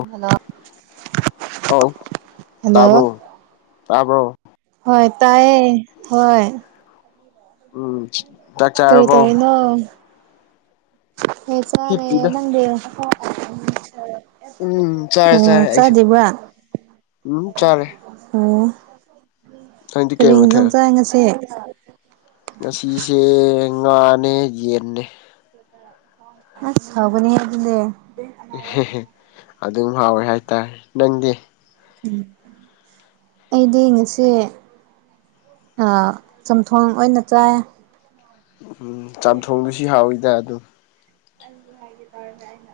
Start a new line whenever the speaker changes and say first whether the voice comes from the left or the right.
right: hello
left: ꯑꯣ
right: hello
left: ꯇꯥꯕ꯭ꯔꯣ ꯇꯥꯕ꯭ꯔꯣ
right: ꯍꯣꯏ ꯇꯥꯏꯌꯦ ꯍꯣꯏ
left: ꯎꯝ ꯆꯥꯛ ꯆꯥꯔꯕꯣ
right: ꯑꯣꯟ ꯍꯣꯏ ꯆꯥꯔꯦ
left: ꯍꯤꯞꯄꯤꯗ
right: ꯅꯪꯗꯤ
left: ꯎꯝ ꯆꯥꯔꯦ ꯆꯥꯔꯦ
right: ꯑꯣ
left: ꯑꯩꯁꯨ
right: ꯆꯥꯗ꯭ꯔꯤꯕ꯭ꯔꯥ
left: ꯎꯝ ꯆꯥꯔꯦ
right: ꯑꯣ
left: ꯅꯪꯗꯤ ꯀꯩ
right: ꯀꯔꯤ
left: ꯃꯊꯦꯜ
right: ꯏꯡꯖꯥꯡ ꯆꯥꯏ ꯉꯥꯁꯤ
left: ꯉꯁꯤꯁꯦ ꯉꯥꯅꯦ ꯌꯦꯟꯅꯦ
right: [unintelligible] ꯑꯁ ꯍꯥꯎꯕꯅꯦ ꯑꯗꯨꯗꯤ
left: ꯑꯗꯨꯝ ꯍꯥꯎꯋꯦ ꯍꯥꯏꯇꯥꯔꯦ ꯅꯪꯗꯤ
right: ꯎꯝ ꯑꯩꯗꯤ ꯉꯁꯤ ꯆꯝꯊꯣꯡ ꯑꯣꯏꯅ ꯆꯥꯏ
left: ꯎꯝ ꯆꯥꯝꯊꯣꯡꯗꯨꯁꯤ ꯍꯥꯎꯋꯤꯗ ꯑꯗꯨꯝ
right: ꯑꯗꯨꯜ ꯍꯥꯏ ꯇꯔ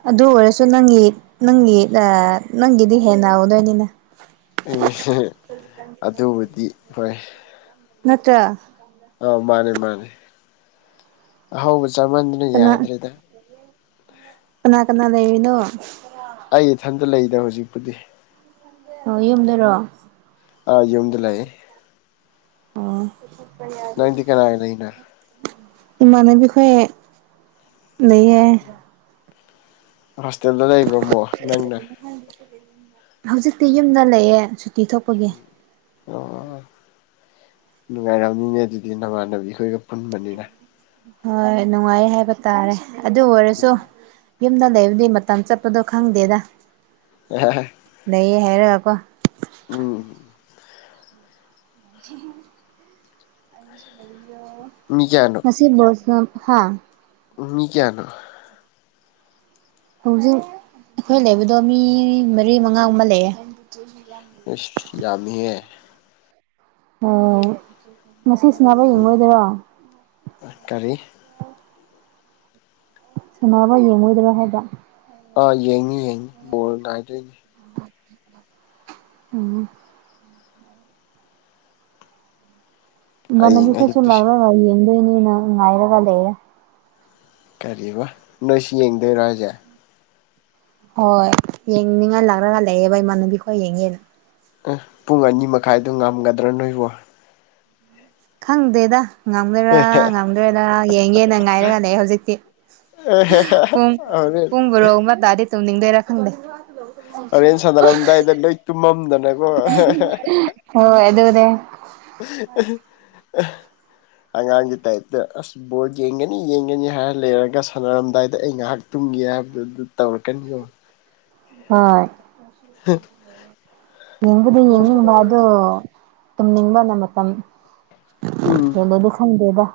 right: ꯑꯗꯨ ꯑꯣꯏꯔꯁꯨ ꯅꯪꯒꯤ ꯅꯪꯒꯤ ꯑꯥ ꯅꯪꯒꯤꯗꯤ ꯍꯦꯟꯅ ꯍꯧꯗꯣꯏꯅꯤꯅ
left: ꯑꯗꯨꯕꯨꯗꯤ ꯍꯣꯏ
right: ꯅꯠꯇ꯭ꯔ
left: ꯑꯧ ꯃꯥꯟꯅꯦ ꯃꯥꯟꯅꯦ ꯑꯍꯧꯕ ꯆꯥꯃꯟꯗꯅ
right: ꯀꯅꯥ
left: ꯌꯥꯗ꯭ꯔꯦꯗ
right: ꯀꯅꯥ ꯀꯅꯥꯂꯩꯅꯣ
left: ꯑꯩ ꯏꯊꯟꯇ ꯂꯩꯗ ꯍꯧꯖꯤꯛꯄꯨꯗꯤ
right: ꯑꯣ ꯌꯨꯝꯗꯔꯣ
left: ꯑꯥ ꯌꯨꯝꯗ ꯂꯩꯌꯦ
right: ꯑꯣ
left: ꯅꯪꯗꯤ ꯀꯅꯥꯒ ꯂꯩꯅꯣ
right: ꯏꯃꯟꯅꯕꯤꯈꯣꯏ ꯂꯩꯌꯦ
left: ꯍꯣꯁꯇꯦꯜꯗ ꯂꯩꯕ꯭ꯔꯥꯃꯣ ꯅꯪꯅ
right: ꯍꯧꯖꯤꯛꯇꯤꯗꯤ ꯌꯨꯝꯗ ꯂꯩꯌꯦ ꯁꯨꯇꯤ ꯊꯣꯛꯄꯒꯤ [unintelligible]
left: ꯑꯣ ꯅꯨꯡꯉꯥꯏꯔꯝꯅꯤꯅꯦ ꯑꯗꯨꯗꯤ ꯅꯃꯥꯟꯅꯕꯤ ꯈꯣꯏꯒ ꯄꯨꯟꯕꯅꯤꯅ
right: ꯍꯣꯏ ꯅꯨꯡꯉꯥꯏ ꯍꯥꯏꯕ ꯇꯥꯔꯦ ꯑꯗꯨ ꯑꯣꯏꯔꯁꯨ ꯌꯨꯝꯗ ꯂꯩꯕꯗꯤ ꯃꯇꯝ ꯆꯠꯄꯗꯣ ꯈꯪꯗꯦꯗ
left: [unintelligible]
right: ꯂꯩꯌꯦ ꯍꯥꯏꯔꯒꯀꯣ
left: ꯎꯝ
right: [unintelligible]
left: ꯃꯤ ꯀꯌꯥꯅꯣ
right: [unintelligible] ꯍꯥ
left: ꯎꯝ ꯃꯤ ꯀꯌꯥꯅꯣ
right: ꯍꯧꯖꯤꯛ ꯑꯩꯈꯣꯏ ꯂꯩꯕꯗꯣ ꯃꯤ ꯃꯔꯤ ꯃꯉꯥ ꯒꯨꯝꯕ ꯂꯩꯌꯦ [unintelligible]
left: ꯏꯁ ꯌꯥꯝꯃꯤꯍꯦ
right: ꯍꯣꯏ ꯉꯁꯤ ꯁꯥꯟꯅꯕ
left: ꯎꯝ
right: ꯌꯦꯡꯉꯣꯏꯗꯣꯔꯣ
left: ꯀꯔꯤ
right: ꯁꯟꯅꯕ ꯌꯦꯡꯉꯣꯏꯗ꯭ꯔꯥ ꯍꯥꯏꯕ
left: ꯑꯥ ꯌꯦꯡꯅꯤ ꯌꯦꯡꯅꯤ ꯕꯣꯜ ꯉꯥꯏꯗꯣꯏꯅꯤ
right: ꯎꯝ ꯏꯃꯥꯟꯅꯕꯤ
left: ꯍꯌꯦꯡ
right: ꯈꯁꯨ
left: ꯑꯌꯨꯛꯇꯁꯨ
right: ꯉꯥꯏꯔꯒ ꯌꯦꯡꯗꯣꯏꯅꯤꯅ ꯉꯥꯏꯔꯒ ꯂꯩꯔꯦ
left: ꯀꯔꯤꯕ ꯅꯣꯏꯁꯨ ꯌꯦꯡꯗꯣꯏꯔꯣ ꯍꯥꯏꯁꯦ
right: ꯍꯣꯏ ꯌꯦꯡꯅꯤꯡꯉꯥꯏ ꯂꯥꯛꯂꯒ ꯂꯩꯌꯦꯕ ꯏꯃꯥꯟꯅꯕꯤ ꯈ ꯌꯦꯡꯉꯦꯅ
left: ꯄꯨꯡ ꯑꯅꯤ ꯃꯈꯥꯏꯗꯣ ꯉꯝꯒꯗ꯭ꯔꯥ ꯅꯣꯏꯕ
right: ꯈꯪꯗꯦꯗ ꯉꯝꯒꯔꯔ ꯉꯝꯗꯣꯏꯔꯔꯥ ꯌꯦꯡꯒꯦꯅ ꯉꯥꯏꯔꯒ ꯂꯩ ꯍꯧꯖꯤꯛꯇꯤ ꯄꯨꯡ
left: ꯍꯣꯔꯦꯟ
right: ꯄꯨꯡ ꯕꯣꯔꯣ ꯑꯃ ꯇꯥꯗꯤ ꯇꯧꯅꯤꯡꯗꯣꯏꯔꯥ ꯈꯪꯗꯦ
left: ꯍꯣꯔꯦꯟ ꯁꯥꯟꯅꯔꯝꯗꯥꯏꯗ ꯂꯣꯏ ꯇꯨꯝꯃꯝꯗꯅꯀꯣ
right: ꯍꯣꯏ ꯑꯗꯨꯅꯦ
left: ꯑꯉꯥꯡꯒꯤ ꯇꯥꯏꯞꯇ ꯐꯕꯣꯜ ꯌꯦꯡꯒꯅꯤ ꯌꯦꯡꯒꯅꯤ ꯍꯥꯏꯔ ꯂꯩꯔꯒ ꯁꯥꯟꯅꯔꯝꯗꯥꯏꯗ ꯑꯩ ꯉꯥꯏꯍꯥꯛ ꯇꯨꯝꯒꯦ ꯍꯥꯏꯕꯗꯨ ꯑꯗꯨ ꯇꯧꯔꯛꯀꯅꯤꯕ
right: ꯍꯣꯏ
left: ꯍ
right: ꯌꯦꯡꯕꯗꯤ ꯌꯦꯡꯅꯤꯡꯕ ꯑꯗꯨꯣ ꯇꯨꯝꯅꯤꯡꯕꯅ ꯃꯇꯝ
left: ꯎꯝ
right: ꯀꯩꯅꯣꯗꯨ ꯈꯪꯗꯔꯦꯗ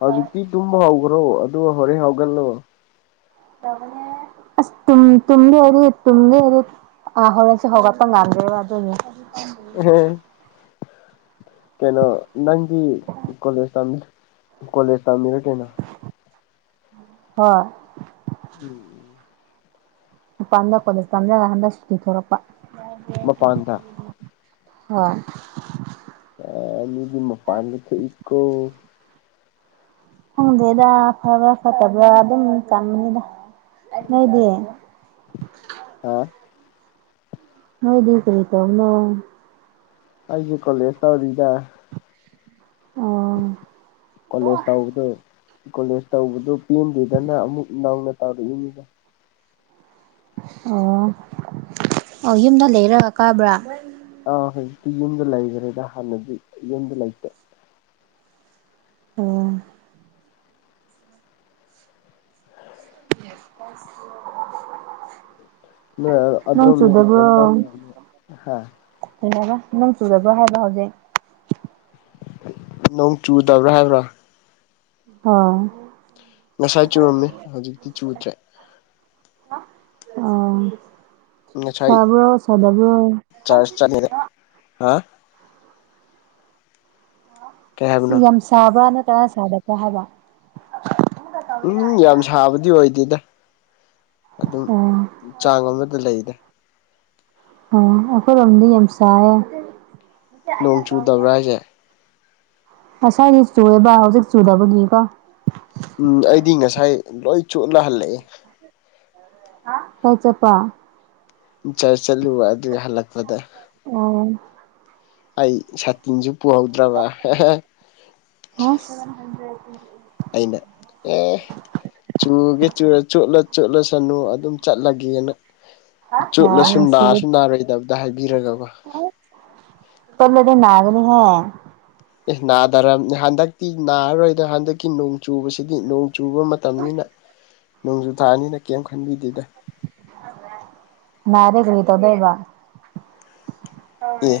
left: ꯍꯧꯖꯤꯛꯇꯤ ꯇꯨꯝꯕ ꯍꯧꯈ꯭ꯔꯣ ꯑꯗꯣ ꯍꯣꯔꯦꯟ ꯍꯥꯎꯒꯜꯂꯣ
right: [inaudible] ꯑꯁ ꯇꯨꯝ ꯇꯨꯝ ꯑꯗꯤ ꯇꯨꯝ ꯍꯥꯏꯗꯤ ꯑ ꯍꯣꯔꯦꯟꯁꯤꯦ ꯍꯧꯒꯠꯄ ꯉꯝꯗꯦꯕ ꯑꯗꯨꯅꯦ
left: ꯏꯍꯦ ꯀꯩꯅꯣ ꯅꯪꯗꯤ ꯀꯣꯂꯦꯖ ꯀꯣꯂꯦꯖ ꯇꯝꯕꯤꯔ ꯀꯩꯅꯣ
right: ꯍ
left: ꯎꯝ
right: [unintelligible] ꯀꯣꯂꯦꯖ [unintelligible] ꯍꯗꯛ ꯁꯨꯇꯤ ꯊꯣꯔꯛꯄꯥ
left: ꯃꯄꯥꯟꯗ
right: ꯍꯣꯏ
left: ꯑꯦ ꯅꯣꯏꯗꯤ ꯃꯄꯥꯟꯗ ꯊꯣꯛ ꯏꯀꯣ
right: ꯈꯪꯗꯦꯗ ꯐꯕ꯭ꯔꯥ ꯐꯠꯇꯕ꯭ꯔꯥ ꯑꯗꯨꯝ ꯇꯝꯃꯦꯗ ꯅꯣꯏꯗꯤ
left: ꯍꯥ
right: ꯅꯣꯏꯗꯤ ꯀꯔꯤ ꯇꯧꯕꯅꯣ
left: ꯑꯩꯗꯤ ꯀꯣꯂꯦꯖ ꯇꯧꯔꯤꯗ
right: ꯑꯣ
left: ꯀꯣꯂꯦꯖ ꯇꯧꯕꯗꯣ ꯀꯣꯂꯦꯖ ꯇꯧꯕꯗꯨꯣ ꯄꯦꯟꯗꯗꯅ ꯑꯃꯨꯛ ꯅꯧꯅ ꯇꯧꯔꯛꯏꯅꯤ
right: ꯑꯣ ꯑꯣ ꯌꯨꯝꯗ ꯂꯩꯔꯒ ꯀꯥꯕ꯭ꯔꯥ
left: ꯑꯥ ꯍꯧꯖꯤꯛꯇꯤ ꯌꯨꯝꯗ ꯂꯩꯈ꯭ꯔꯦꯗ ꯍꯥꯟꯅꯗꯤ ꯌꯨꯝꯗ ꯂꯩꯇꯦ
right: ꯑꯣ [inaudible] ꯅꯣꯡ
left: ꯑꯗꯣ ꯑꯗꯣ [unintelligible]
right: ꯑꯗꯨꯅ ꯅꯪ ꯆꯨꯔꯕ꯭ꯔꯣ ꯍꯥꯏꯕ ꯍꯧꯖꯤꯛ
left: ꯅꯣꯡ ꯆꯨꯗꯕ꯭ꯔꯥ ꯍꯥꯏꯕ꯭ꯔꯥ
right: ꯑꯣ
left: ꯉꯁꯥꯏ ꯆꯨꯔꯝꯃꯦ ꯍꯧꯖꯤꯛꯇꯤ ꯆꯨꯗ꯭ꯔꯦ
right: ꯑꯣ ꯁꯥꯕ꯭ꯔꯣ ꯁꯗꯕ꯭ꯔꯣ
left: ꯆꯔꯁ [unintelligible] ꯍꯥ ꯀꯩ ꯍꯥꯏꯕꯅꯣ
right: ꯌꯥꯝ ꯁꯥꯕ꯭ꯔ ꯅꯠꯇ꯭ꯔꯒ ꯁꯥꯗꯕ꯭ꯔꯥ ꯍꯥꯏꯕ
left: ꯎꯝ ꯌꯥꯝ ꯁꯥꯕꯗꯤ ꯑꯣꯏꯗꯦꯗ ꯑꯗꯨꯝ
right: ꯑꯣ
left: ꯆꯥꯡ ꯑꯃꯗ ꯂꯩꯗ
right: ꯑꯣ ꯑꯩꯈꯣꯏꯔꯣꯝꯗꯤ ꯌꯥꯝ ꯁꯥꯏꯌꯦ
left: ꯅꯣꯡ ꯆꯨꯗꯕ꯭ꯔꯥ ꯍꯥꯏꯁꯦ
right: ꯉꯁꯥꯏꯗꯤ ꯆꯨꯌꯦꯕ ꯍꯧꯖꯤꯛ ꯆꯨꯗꯕꯒꯤꯀꯣ
left: ꯎꯝ ꯑꯩꯗꯤ ꯉꯁꯥꯏ ꯂꯣꯏ ꯆꯣꯠꯂ ꯍꯜꯂꯛꯑꯦ
right: ꯀꯣꯛ ꯆꯣꯠꯄꯔ
left: ꯆꯔ ꯆꯠꯂꯨꯕ ꯑꯗꯨꯒꯤ ꯍꯜꯂꯛꯄꯗ
right: ꯑꯣ
left: ꯑꯩ ꯁꯥꯇꯤꯟꯁꯨ ꯄꯨꯍꯧꯗ꯭ꯔꯕ
right: ꯑꯁ
left: ꯑꯩꯅ ꯑꯦ ꯆꯨꯒꯦ ꯆꯨꯔ ꯆꯣꯠꯂ ꯆꯣꯠꯂꯁꯅꯨ ꯑꯗꯨꯝ ꯆꯠꯂꯒꯦꯅ ꯆꯨꯠꯂꯁꯨ ꯅꯥꯔꯁꯨ ꯅꯥꯔꯣꯏꯗꯕꯗ ꯍꯥꯏꯕꯤꯔꯒꯀꯣ
right: ꯆꯣꯠꯂꯗꯤ ꯅꯥꯒꯅꯤ ꯍꯦ
left: ꯑꯦ ꯅꯥꯗꯔꯕꯅꯦ ꯍꯟꯗꯛꯇꯤ ꯅꯥꯔꯔꯣꯏꯗꯣ ꯍꯟꯗꯛꯀꯤ ꯅꯨꯡ ꯆꯨꯕꯁꯤꯗꯤ ꯅꯣꯡ ꯆꯨꯕ ꯃꯇꯝꯅꯤꯅ ꯅꯣꯡꯖꯨ ꯊꯥꯅꯤꯅ ꯀꯩꯝ ꯈꯟꯕꯤꯗꯦꯗ
right: ꯅꯔꯦ ꯀꯔꯤ ꯇꯧꯗꯣꯢꯕ
left: ꯑꯦ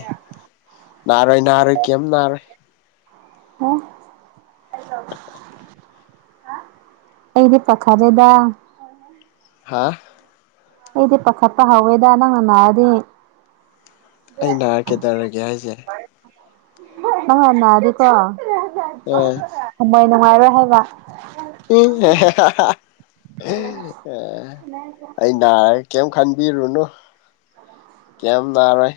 left: ꯅꯥꯔꯣꯏ ꯅꯥꯔꯣꯏ ꯀꯩꯝ ꯅꯥꯔꯣꯏ
right: ꯑꯦ ꯑꯩꯗꯤ ꯄꯈꯠꯔꯦꯗ
left: ꯍꯥꯥ
right: ꯑꯩꯗꯤ ꯄꯥꯈꯠꯄ ꯍꯧꯎꯋꯦꯗ ꯅꯪꯅ ꯅꯥꯔꯗꯤ
left: ꯑꯩ ꯅꯥꯔꯛꯀꯦ ꯇꯧꯔꯒꯦ ꯍꯥꯏꯁꯦ
right: ꯑꯟꯅꯗꯤꯀꯣ [unintelligible] ꯊꯃꯣꯏ ꯅꯨꯡꯉꯥꯏꯔꯣꯏ ꯍꯥꯏꯕ
left: ꯎ ꯑꯩ ꯀꯩꯝ ꯈꯟꯕꯤꯔꯨꯅꯨ ꯀꯌꯥꯝ ꯅꯥꯔꯣꯏ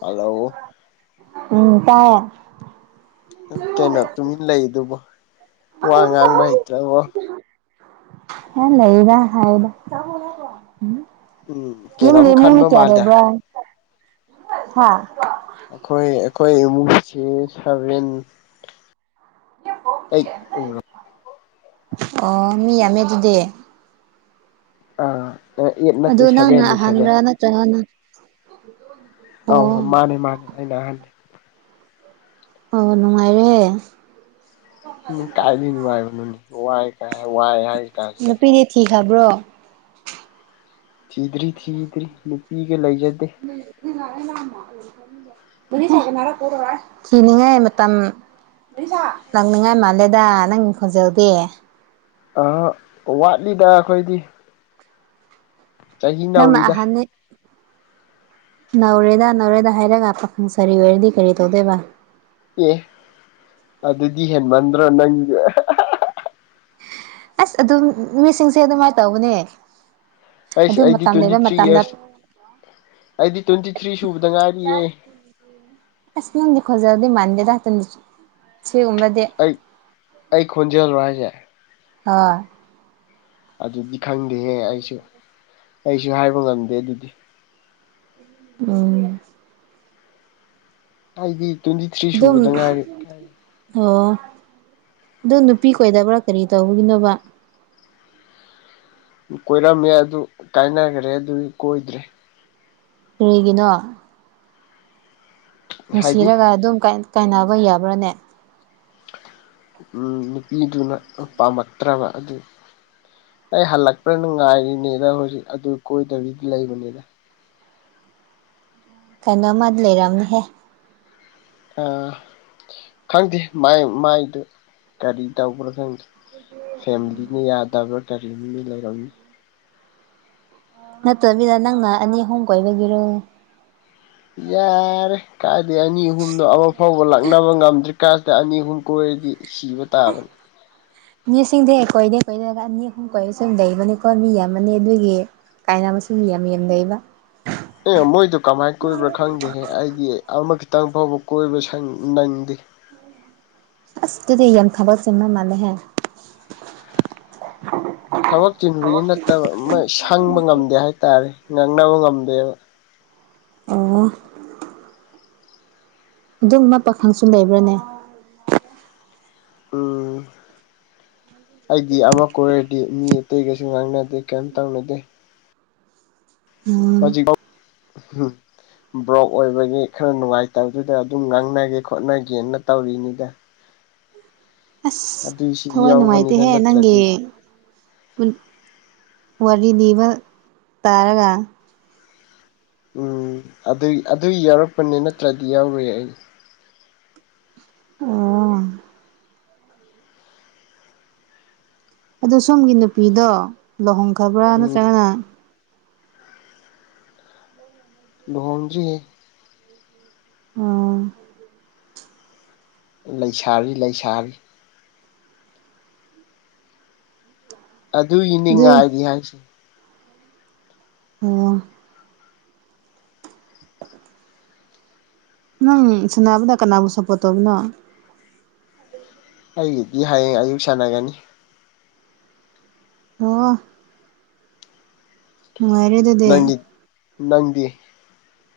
left: ꯍꯜꯂꯣ
right: ꯎꯝ ꯇꯥꯏ
left: ꯀꯩꯅꯣ ꯇꯨꯃꯤꯟꯅ ꯂꯩꯗꯨꯕꯣ
right: ꯑ ꯊꯣꯟ ꯆ [unintelligible] ꯍ ꯂꯩꯕ ꯍꯥꯏꯥꯏꯕ [unintelligible]
left: ꯎꯝ
right: ꯌꯥꯝꯦꯝ
left: ꯀꯩꯅꯣꯝ
right: ꯅꯦꯃꯨꯅꯦ
left: ꯈꯟꯕ ꯃꯥꯜꯂꯦ
right: ꯀꯔꯦꯕ ꯍꯥ [unintelligible]
left: ꯑꯩꯈꯣꯏ ꯑꯩꯈꯣꯏ ꯏꯃꯨꯡꯁꯤ ꯁꯚꯦꯟ ꯀꯩ ꯎ
right: ꯑꯣ ꯃꯤ ꯌꯥꯝꯃꯦ ꯑꯗꯨꯗꯤ
left: ꯑꯥ ꯑꯩꯠ ꯅꯠꯇꯦ
right: ꯑꯗꯨ ꯅꯪꯅ
left: ꯁꯚꯦꯟꯅꯦ ꯁꯚꯦꯟ
right: ꯑꯍꯥꯟꯕ꯭ꯔꯥ ꯅꯠꯇ꯭ꯔꯒꯅ
left: ꯑꯧ
right: ꯑꯣ
left: ꯃꯥꯅꯦ ꯃꯥꯅꯦ ꯑꯩꯅ ꯑꯍꯟꯅꯦ
right: ꯑꯣ ꯅꯨꯡꯉꯥꯏꯔꯦ
left: ꯀꯥꯏ ꯅꯨꯡꯉꯥꯏ ꯋꯥꯏ ꯀꯥꯏ ꯋꯥꯏ ꯍꯥꯏ ꯀꯥꯏꯁꯤ
right: ꯀꯤ ꯍꯥꯏꯕ꯭ꯔꯣ
left: ꯊꯤꯗ꯭ꯔꯤ ꯊꯤꯗ꯭ꯔꯤ ꯅꯨꯄꯤꯒ ꯂꯩꯖꯗꯦ
right: ꯑꯗꯨꯅ ꯂꯃ [unintelligible] ꯅꯤꯡꯉꯦ ꯃꯝ [unintelligible] ꯂꯪꯅꯤꯡꯉꯥꯏ ꯃꯥꯜꯂꯦꯗ ꯅꯪ ꯈꯣꯟꯖꯦꯜꯗꯤ
left: ꯋꯥꯠꯂꯤꯗ ꯑꯩꯈꯣꯏꯗꯤ ꯆꯍꯤ
right: ꯅꯪꯅ
left: ꯅꯧꯔꯤꯗ
right: ꯑꯍ ꯅꯧꯔꯦꯗ ꯅꯧꯔꯦꯗ ꯍꯥꯏꯔꯒ ꯄꯥꯈꯪ ꯁꯥꯔꯤ ꯑꯣꯏꯔꯗꯤ ꯀꯔꯤ ꯇꯧꯗꯣꯏꯕ
left: ꯑꯦ ꯑꯗꯨꯗꯤ ꯍꯦꯟꯃꯟꯗ꯭ꯔꯣ ꯅꯪ
right: ꯑꯁ ꯑꯗꯨꯝ ꯃꯤꯁꯤꯡꯁꯦ ꯑꯗꯨꯃꯥꯏꯅ ꯇꯧꯕꯅꯦ
left: ꯑꯩꯁ
right: ꯑꯗꯨ
left: ꯑꯩꯗꯤ
right: ꯃꯇꯝ
left: ꯇ꯭ꯋꯦꯟꯇꯤ
right: ꯂꯩꯕ
left: ꯊ꯭ꯔꯤ
right: ꯃꯇꯝꯗ
left: ꯏꯔꯁ ꯑꯩꯗꯤ ꯇ꯭ꯋꯦꯟꯇꯤ ꯊ꯭ꯔꯤ ꯁꯨꯕꯗ ꯉꯥꯏꯔꯤꯌꯦ
right: ꯑꯁ ꯅꯗꯤ ꯈꯣꯖꯗꯤ ꯃꯟꯗꯦꯗ ꯇ꯭ꯋꯦꯟꯇꯤ ꯊ꯭ꯔꯤ ꯈꯨꯝꯕꯗꯤ
left: ꯑꯩ ꯑꯩ ꯈꯣꯟꯖꯦꯜꯂꯣ ꯍꯥꯏꯁꯦ
right: ꯍꯣꯏ
left: ꯑꯗꯨꯗꯤ ꯈꯪꯗꯦꯍꯦ ꯑꯩꯁꯨ ꯑꯩꯁꯨ ꯍꯥꯏꯕ ꯉꯝꯗꯦ ꯑꯗꯨꯗꯤ
right: ꯎꯝ
left: ꯑꯩꯗꯤ ꯇ꯭ꯋꯦꯟꯇꯤ ꯊ꯭ꯔꯤ
right: ꯑꯗꯨꯝ
left: ꯁꯨꯕꯗ ꯉꯥꯏꯔꯤ
right: ꯑꯣ ꯑꯗꯨ ꯅꯨꯄꯤ ꯀꯣꯏꯗꯕ꯭ꯔꯥ ꯀꯔꯤ ꯇꯧꯕꯒꯤꯅꯣꯕ
left: ꯀꯣꯏꯔꯝꯃꯦ ꯑꯗꯨ ꯀꯥꯏꯅꯈ꯭ꯔꯦ ꯑꯗꯨꯒꯤ ꯀꯣꯏꯗ꯭ꯔꯦ
right: ꯀꯔꯤꯒꯤꯅꯣ
left: ꯍꯥꯏꯗꯤ
right: ꯅꯨꯡꯁꯤꯔꯒ ꯑꯗꯨꯝ ꯀꯥꯏꯅꯕ ꯌꯥꯕ꯭ꯔꯥꯅꯦ
left: ꯎꯝ ꯅꯨꯄꯤꯗꯨꯅ ꯄꯥꯝꯃꯛꯇ꯭ꯔꯕ ꯑꯗꯨꯒꯤ ꯑꯩ ꯍꯜꯂꯛꯄ꯭ꯔꯅꯥ ꯅꯉꯥꯏꯔꯤꯅꯤꯅ ꯍꯧꯖꯤꯛ ꯑꯗꯨ ꯀꯣꯏꯗꯕꯤꯗ ꯂꯩꯕꯅꯤꯗ
right: ꯀꯩꯅꯣꯃꯗꯤ ꯂꯩꯔꯝꯅꯤꯍꯦ
left: ꯑ ꯈꯪꯗꯦ ꯃꯥꯏꯗꯨ ꯀꯔꯤ ꯇꯧꯕ꯭ꯔꯣ ꯈꯪꯗꯦ
right: [inaudible]
left: ꯐꯦꯃꯤꯂꯤꯅꯤ ꯌꯥꯗꯥ ꯕ꯭ꯔꯥ ꯀꯔꯤꯝꯗꯤ ꯂꯩꯔꯝꯅꯤ
right: ꯅꯠꯇ꯭ꯔꯕꯤꯗ ꯅꯪꯅ ꯑꯅꯤꯍꯣꯡ ꯀꯣꯏꯕꯒꯤꯔꯣ
left: ꯌꯥꯔꯦ ꯀꯥꯏꯗꯤ ꯑꯅꯤ ꯑꯍꯨꯝꯅꯣ ꯑꯃ ꯐꯥꯎꯕ ꯂꯥꯛꯅꯕ ꯉꯝꯗ꯭ꯔꯤ ꯀꯥꯟꯁꯤꯗ ꯑꯅꯤ ꯑꯍꯨꯝ ꯀꯣꯏꯔꯗꯤ ꯁꯤꯕ ꯇꯥꯕꯅꯤ
right: ꯃꯤꯁꯤꯡꯗꯤ ꯑꯩ ꯀꯣꯏꯗꯦ ꯀꯣꯏꯗꯔꯒ ꯑꯅꯤ ꯑꯍꯨꯝ ꯀꯣꯏ ꯁꯨꯝ ꯂꯩꯕꯅꯤꯀꯣ ꯃꯤ ꯑꯃꯅꯤ ꯑꯗꯨꯒꯤ ꯀꯥꯏꯅꯕ ꯃꯁꯤꯡꯕꯨ ꯌꯥꯝ ꯌꯦꯟꯗꯩꯕ
left: ꯑꯦ ꯃꯣꯏꯗꯨ ꯀꯃꯥꯏ ꯀꯣꯏꯕ꯭ꯔꯥ ꯈꯪꯗꯦꯍꯦ ꯑꯩꯗꯤ ꯑꯃ ꯈꯤꯇꯪ ꯐꯥꯎꯕ ꯀꯣꯏꯕ꯭ꯔꯥ ꯅꯪꯗꯦ
right: ꯑꯁ ꯑꯗꯨꯗꯤ ꯌꯥꯝ ꯊꯕꯛ ꯆꯤꯟꯕ ꯃꯥꯂꯦꯍꯦ
left: ꯊꯕꯛ ꯆꯤꯟꯕꯒꯤ ꯅꯠꯇꯕ ꯑꯃ ꯁꯪꯕ ꯉꯝꯗꯦ ꯍꯥꯏꯇꯥꯔꯦ ꯉꯥꯡꯅꯕ ꯉꯝꯗꯦꯕ
right: ꯑꯣ ꯑꯗꯨꯝꯕ ꯄꯥꯈꯪꯁꯨ ꯂꯩꯕ꯭ꯔꯣꯅꯦ
left: ꯑꯝ ꯑꯩꯗꯤ ꯑꯃ ꯀꯣꯏꯔꯗꯤ ꯃꯤ ꯑꯇꯩꯒꯁꯨ ꯉꯥꯡꯅꯗꯦ ꯀꯩꯝ ꯇꯧꯅꯗꯦ
right: ꯎꯝ
left: ꯍꯧꯖꯤꯝ [unintelligible] ꯕ꯭ꯔꯣꯛ ꯑꯣꯏꯕꯒꯤ ꯈꯔ ꯅꯨꯡꯉꯥꯏꯇꯕꯗꯨꯗ ꯑꯗꯨꯝ ꯉꯥꯡꯅꯒꯦ ꯈꯣꯠꯅꯒꯦꯅ ꯇꯧꯔꯤꯅꯤꯗ
right: ꯑꯁ
left: ꯑꯗꯨꯏꯁꯤ
right: ꯊꯋꯥꯏ
left: ꯌꯥꯎꯕꯅꯤꯗ
right: ꯅꯨꯡꯉꯥꯏꯇꯦꯍꯦ ꯅꯪꯒꯤ
left: ꯅꯠꯇ꯭ꯔꯗꯤ
right: ꯋꯥꯔꯤ ꯂꯤꯕ ꯇꯥꯔꯒ
left: ꯎꯝ ꯑꯗꯨꯏ ꯑꯗꯨꯏ ꯌꯥꯎꯔꯛꯄꯅꯦ ꯅꯠꯇ꯭ꯔꯗꯤ ꯌꯥꯎꯔꯨꯏ ꯑꯩ
right: ꯑꯣ ꯑꯗꯣ ꯁꯣꯝꯒꯤ ꯅꯨꯄꯤꯗꯣ ꯂꯨꯍꯣꯡꯈꯕ꯭ꯔꯥ
left: ꯎꯝ
right: ꯅꯠꯇ꯭ꯔꯒꯅ
left: ꯂꯨꯍꯣꯡꯗ꯭ꯔꯤꯍꯦ
right: ꯎꯝ
left: ꯂꯩ ꯁꯥꯔꯤ ꯂꯩ ꯁꯥꯔꯤ ꯑꯗꯨꯒꯤ
right: ꯑꯗꯨ
left: ꯏꯅꯤꯡꯉꯥꯏꯗꯤ ꯍꯥꯏꯁꯦ
right: ꯑꯣ ꯅꯪ ꯁꯅꯥꯕꯗ ꯀꯅꯥꯕꯨ ꯁꯄꯣꯠ ꯇꯧꯕꯅꯣ
left: ꯑꯩꯒꯤꯗꯤ ꯍꯌꯦꯡ ꯑꯌꯨꯛ ꯁꯥꯟꯅꯒꯅꯤ
right: ꯑꯣ ꯅꯨꯡꯉꯥꯏꯔꯦ ꯑꯗꯨꯗꯤ
left: ꯅꯪ ꯅꯪꯗꯤ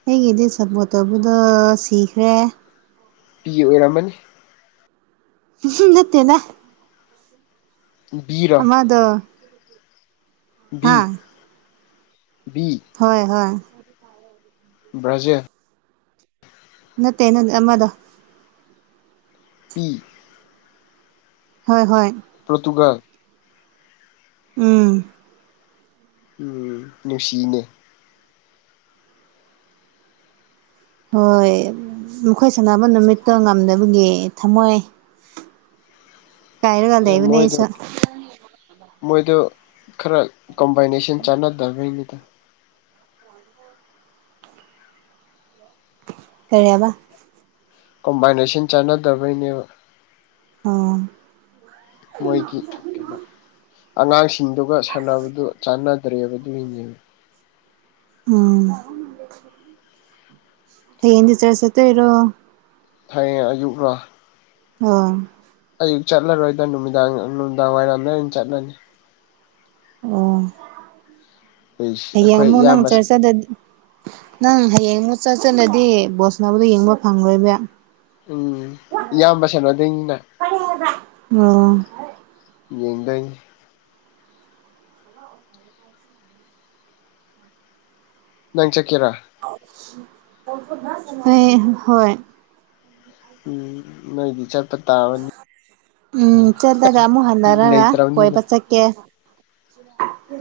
right: ꯑꯩꯒꯤꯗꯤ ꯁꯞꯄꯣꯔꯠꯇꯧꯕꯗꯣ ꯁꯤꯈ꯭ꯔꯦ
left: ꯄꯤ ꯑꯣꯏꯔꯝꯃꯅꯤ
right: ꯅꯠꯇꯦꯅ
left: ꯕꯤꯔꯣ
right: ꯑꯃꯗ
left: ꯕꯤꯕꯤ
right: ꯍꯣꯏ ꯍꯣꯏ
left: ꯕ꯭ꯔꯥꯖꯤꯜ
right: ꯅꯠꯇꯦ ꯅꯠ ꯑꯃꯗ
left: ꯄꯤ
right: ꯍꯣꯏ ꯍꯣꯏ
left: ꯄꯣꯔꯇꯨꯒꯜ
right: ꯎꯝ
left: ꯎꯝ ꯅꯨꯡꯁꯤꯅꯦ
right: ꯍꯣꯏ ꯃꯈꯣꯏ ꯁꯥꯟꯅꯕ ꯅꯨꯃꯤꯠꯇꯣ ꯉꯝꯅꯕꯒꯤ ꯊꯝꯃꯣꯏ
left: [unintelligible] ꯑꯦ ꯃꯣꯏꯗ
right: ꯑꯩꯁꯨ
left: ꯃꯣꯏꯗꯣ ꯈꯔ ꯀꯝꯕꯥꯏꯅꯦꯁꯟ ꯆꯥꯟꯅꯗꯕꯅꯤꯗ
right: ꯀꯔꯤꯕ
left: ꯀꯣꯝꯕꯥꯏꯅꯦꯁꯟ ꯆꯥꯟꯅꯗꯕꯩꯅꯦꯕ
right: ꯑꯥ
left: ꯃꯣꯏꯒꯤ ꯀꯩꯅꯣ ꯑꯉꯥꯡꯁꯤꯡꯗꯨꯒ ꯁꯥꯟꯅꯕꯗꯨ ꯆꯥꯟꯅꯗ꯭ꯔꯦꯕꯗꯨ ꯗꯨꯏꯅꯦꯕ
right: ꯎꯝ ꯍꯌꯦꯛꯗꯤ ꯆꯔꯁ ꯆꯠꯇꯨꯏꯔꯣ
left: ꯍꯌꯦꯡ ꯑꯌꯨꯛꯂꯣ
right: ꯑꯥ
left: ꯑꯌꯨꯛ ꯆꯠꯂꯔꯣꯏꯗ ꯅꯨꯃꯤꯗꯥꯡ ꯅꯨꯡꯗꯥꯡ ꯋꯥꯏꯔꯝꯗ ꯑꯣꯏꯅ ꯆꯠꯂꯅꯤ
right: ꯑꯣ
left: ꯑꯩꯁ
right: ꯍꯌꯦꯡ
left: ꯑꯩꯈꯣꯏ
right: ꯑꯃꯨꯛ ꯅꯪ
left: ꯏꯌꯥꯝꯕ
right: ꯆꯠꯁꯆꯠꯇꯗꯤ ꯅꯪ ꯍꯌꯦꯡ ꯆꯠꯁꯆꯠꯂꯗꯤ ꯕꯣꯜꯁꯟꯅꯥꯕꯨꯗꯣ ꯌꯦꯡꯕ ꯐꯪꯉꯣꯏꯕ
left: ꯎꯝ ꯏꯌꯥꯝꯕ ꯁꯅꯣꯗꯣꯏꯅꯤꯅ
right: ꯑꯣ
left: ꯌꯦꯡꯗꯣꯏꯅꯦ
right: [unintelligible]
left: ꯅꯪ ꯆꯠꯀꯦꯔꯥ
right: ꯍ ꯍꯣꯏ
left: ꯎꯝ ꯅꯣꯏꯗꯤ ꯆꯠ
right: ꯎꯝ ꯆꯠꯂꯒ ꯑꯃꯨꯛ
left: ꯌꯨꯝ
right: ꯍꯟꯅꯔꯒ
left: ꯂꯩꯇ꯭ꯔꯕꯅꯤꯅ
right: ꯀꯣꯏꯕ ꯆꯠꯀꯦ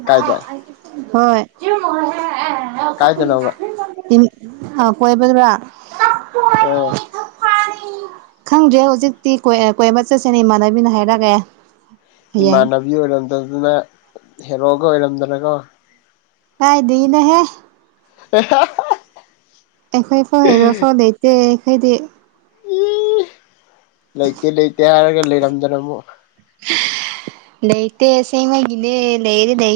left: ꯀꯥꯏꯗ
right: ꯍꯣꯏ
left: ꯀꯥꯏꯗꯅꯣꯕ
right: [unintelligible] ꯥ [unintelligible] ꯀꯣꯏꯕꯗ꯭ꯔꯥ
left: ꯑ
right: ꯈꯪꯗ꯭ꯔꯦ ꯍꯧꯖꯤꯛꯇꯤ ꯀꯣꯏ ꯀꯣꯏꯕ ꯆꯠꯁꯦꯅ ꯏꯃꯥꯟꯅꯕꯤꯅ ꯍꯥꯏꯔꯛꯒꯦ
left: ꯏꯃꯥꯟꯅꯕꯤ ꯑꯣꯏꯔꯝꯗꯕꯗꯅ ꯍꯦꯔꯣꯒ ꯑꯣꯏꯔꯝꯗꯅꯀꯣ
right: ꯀꯥꯏꯗꯩꯅꯣꯍꯦ
left: [unintelligible]
right: ꯑꯩꯈꯣꯏ ꯐꯧ ꯍꯥꯏꯔꯣꯐꯧ ꯂꯩꯇꯦ ꯑꯩꯈꯣꯏꯗꯤ
left: ꯏ ꯂꯩꯇꯦ ꯂꯩꯇꯦ ꯍꯥꯏꯔꯒ ꯂꯩꯔꯝꯗꯅ ꯑꯃꯨꯛ
right: ꯂꯩꯩꯇꯦ ꯑꯁꯦꯡꯕꯒꯤꯅꯦ [unintelligible]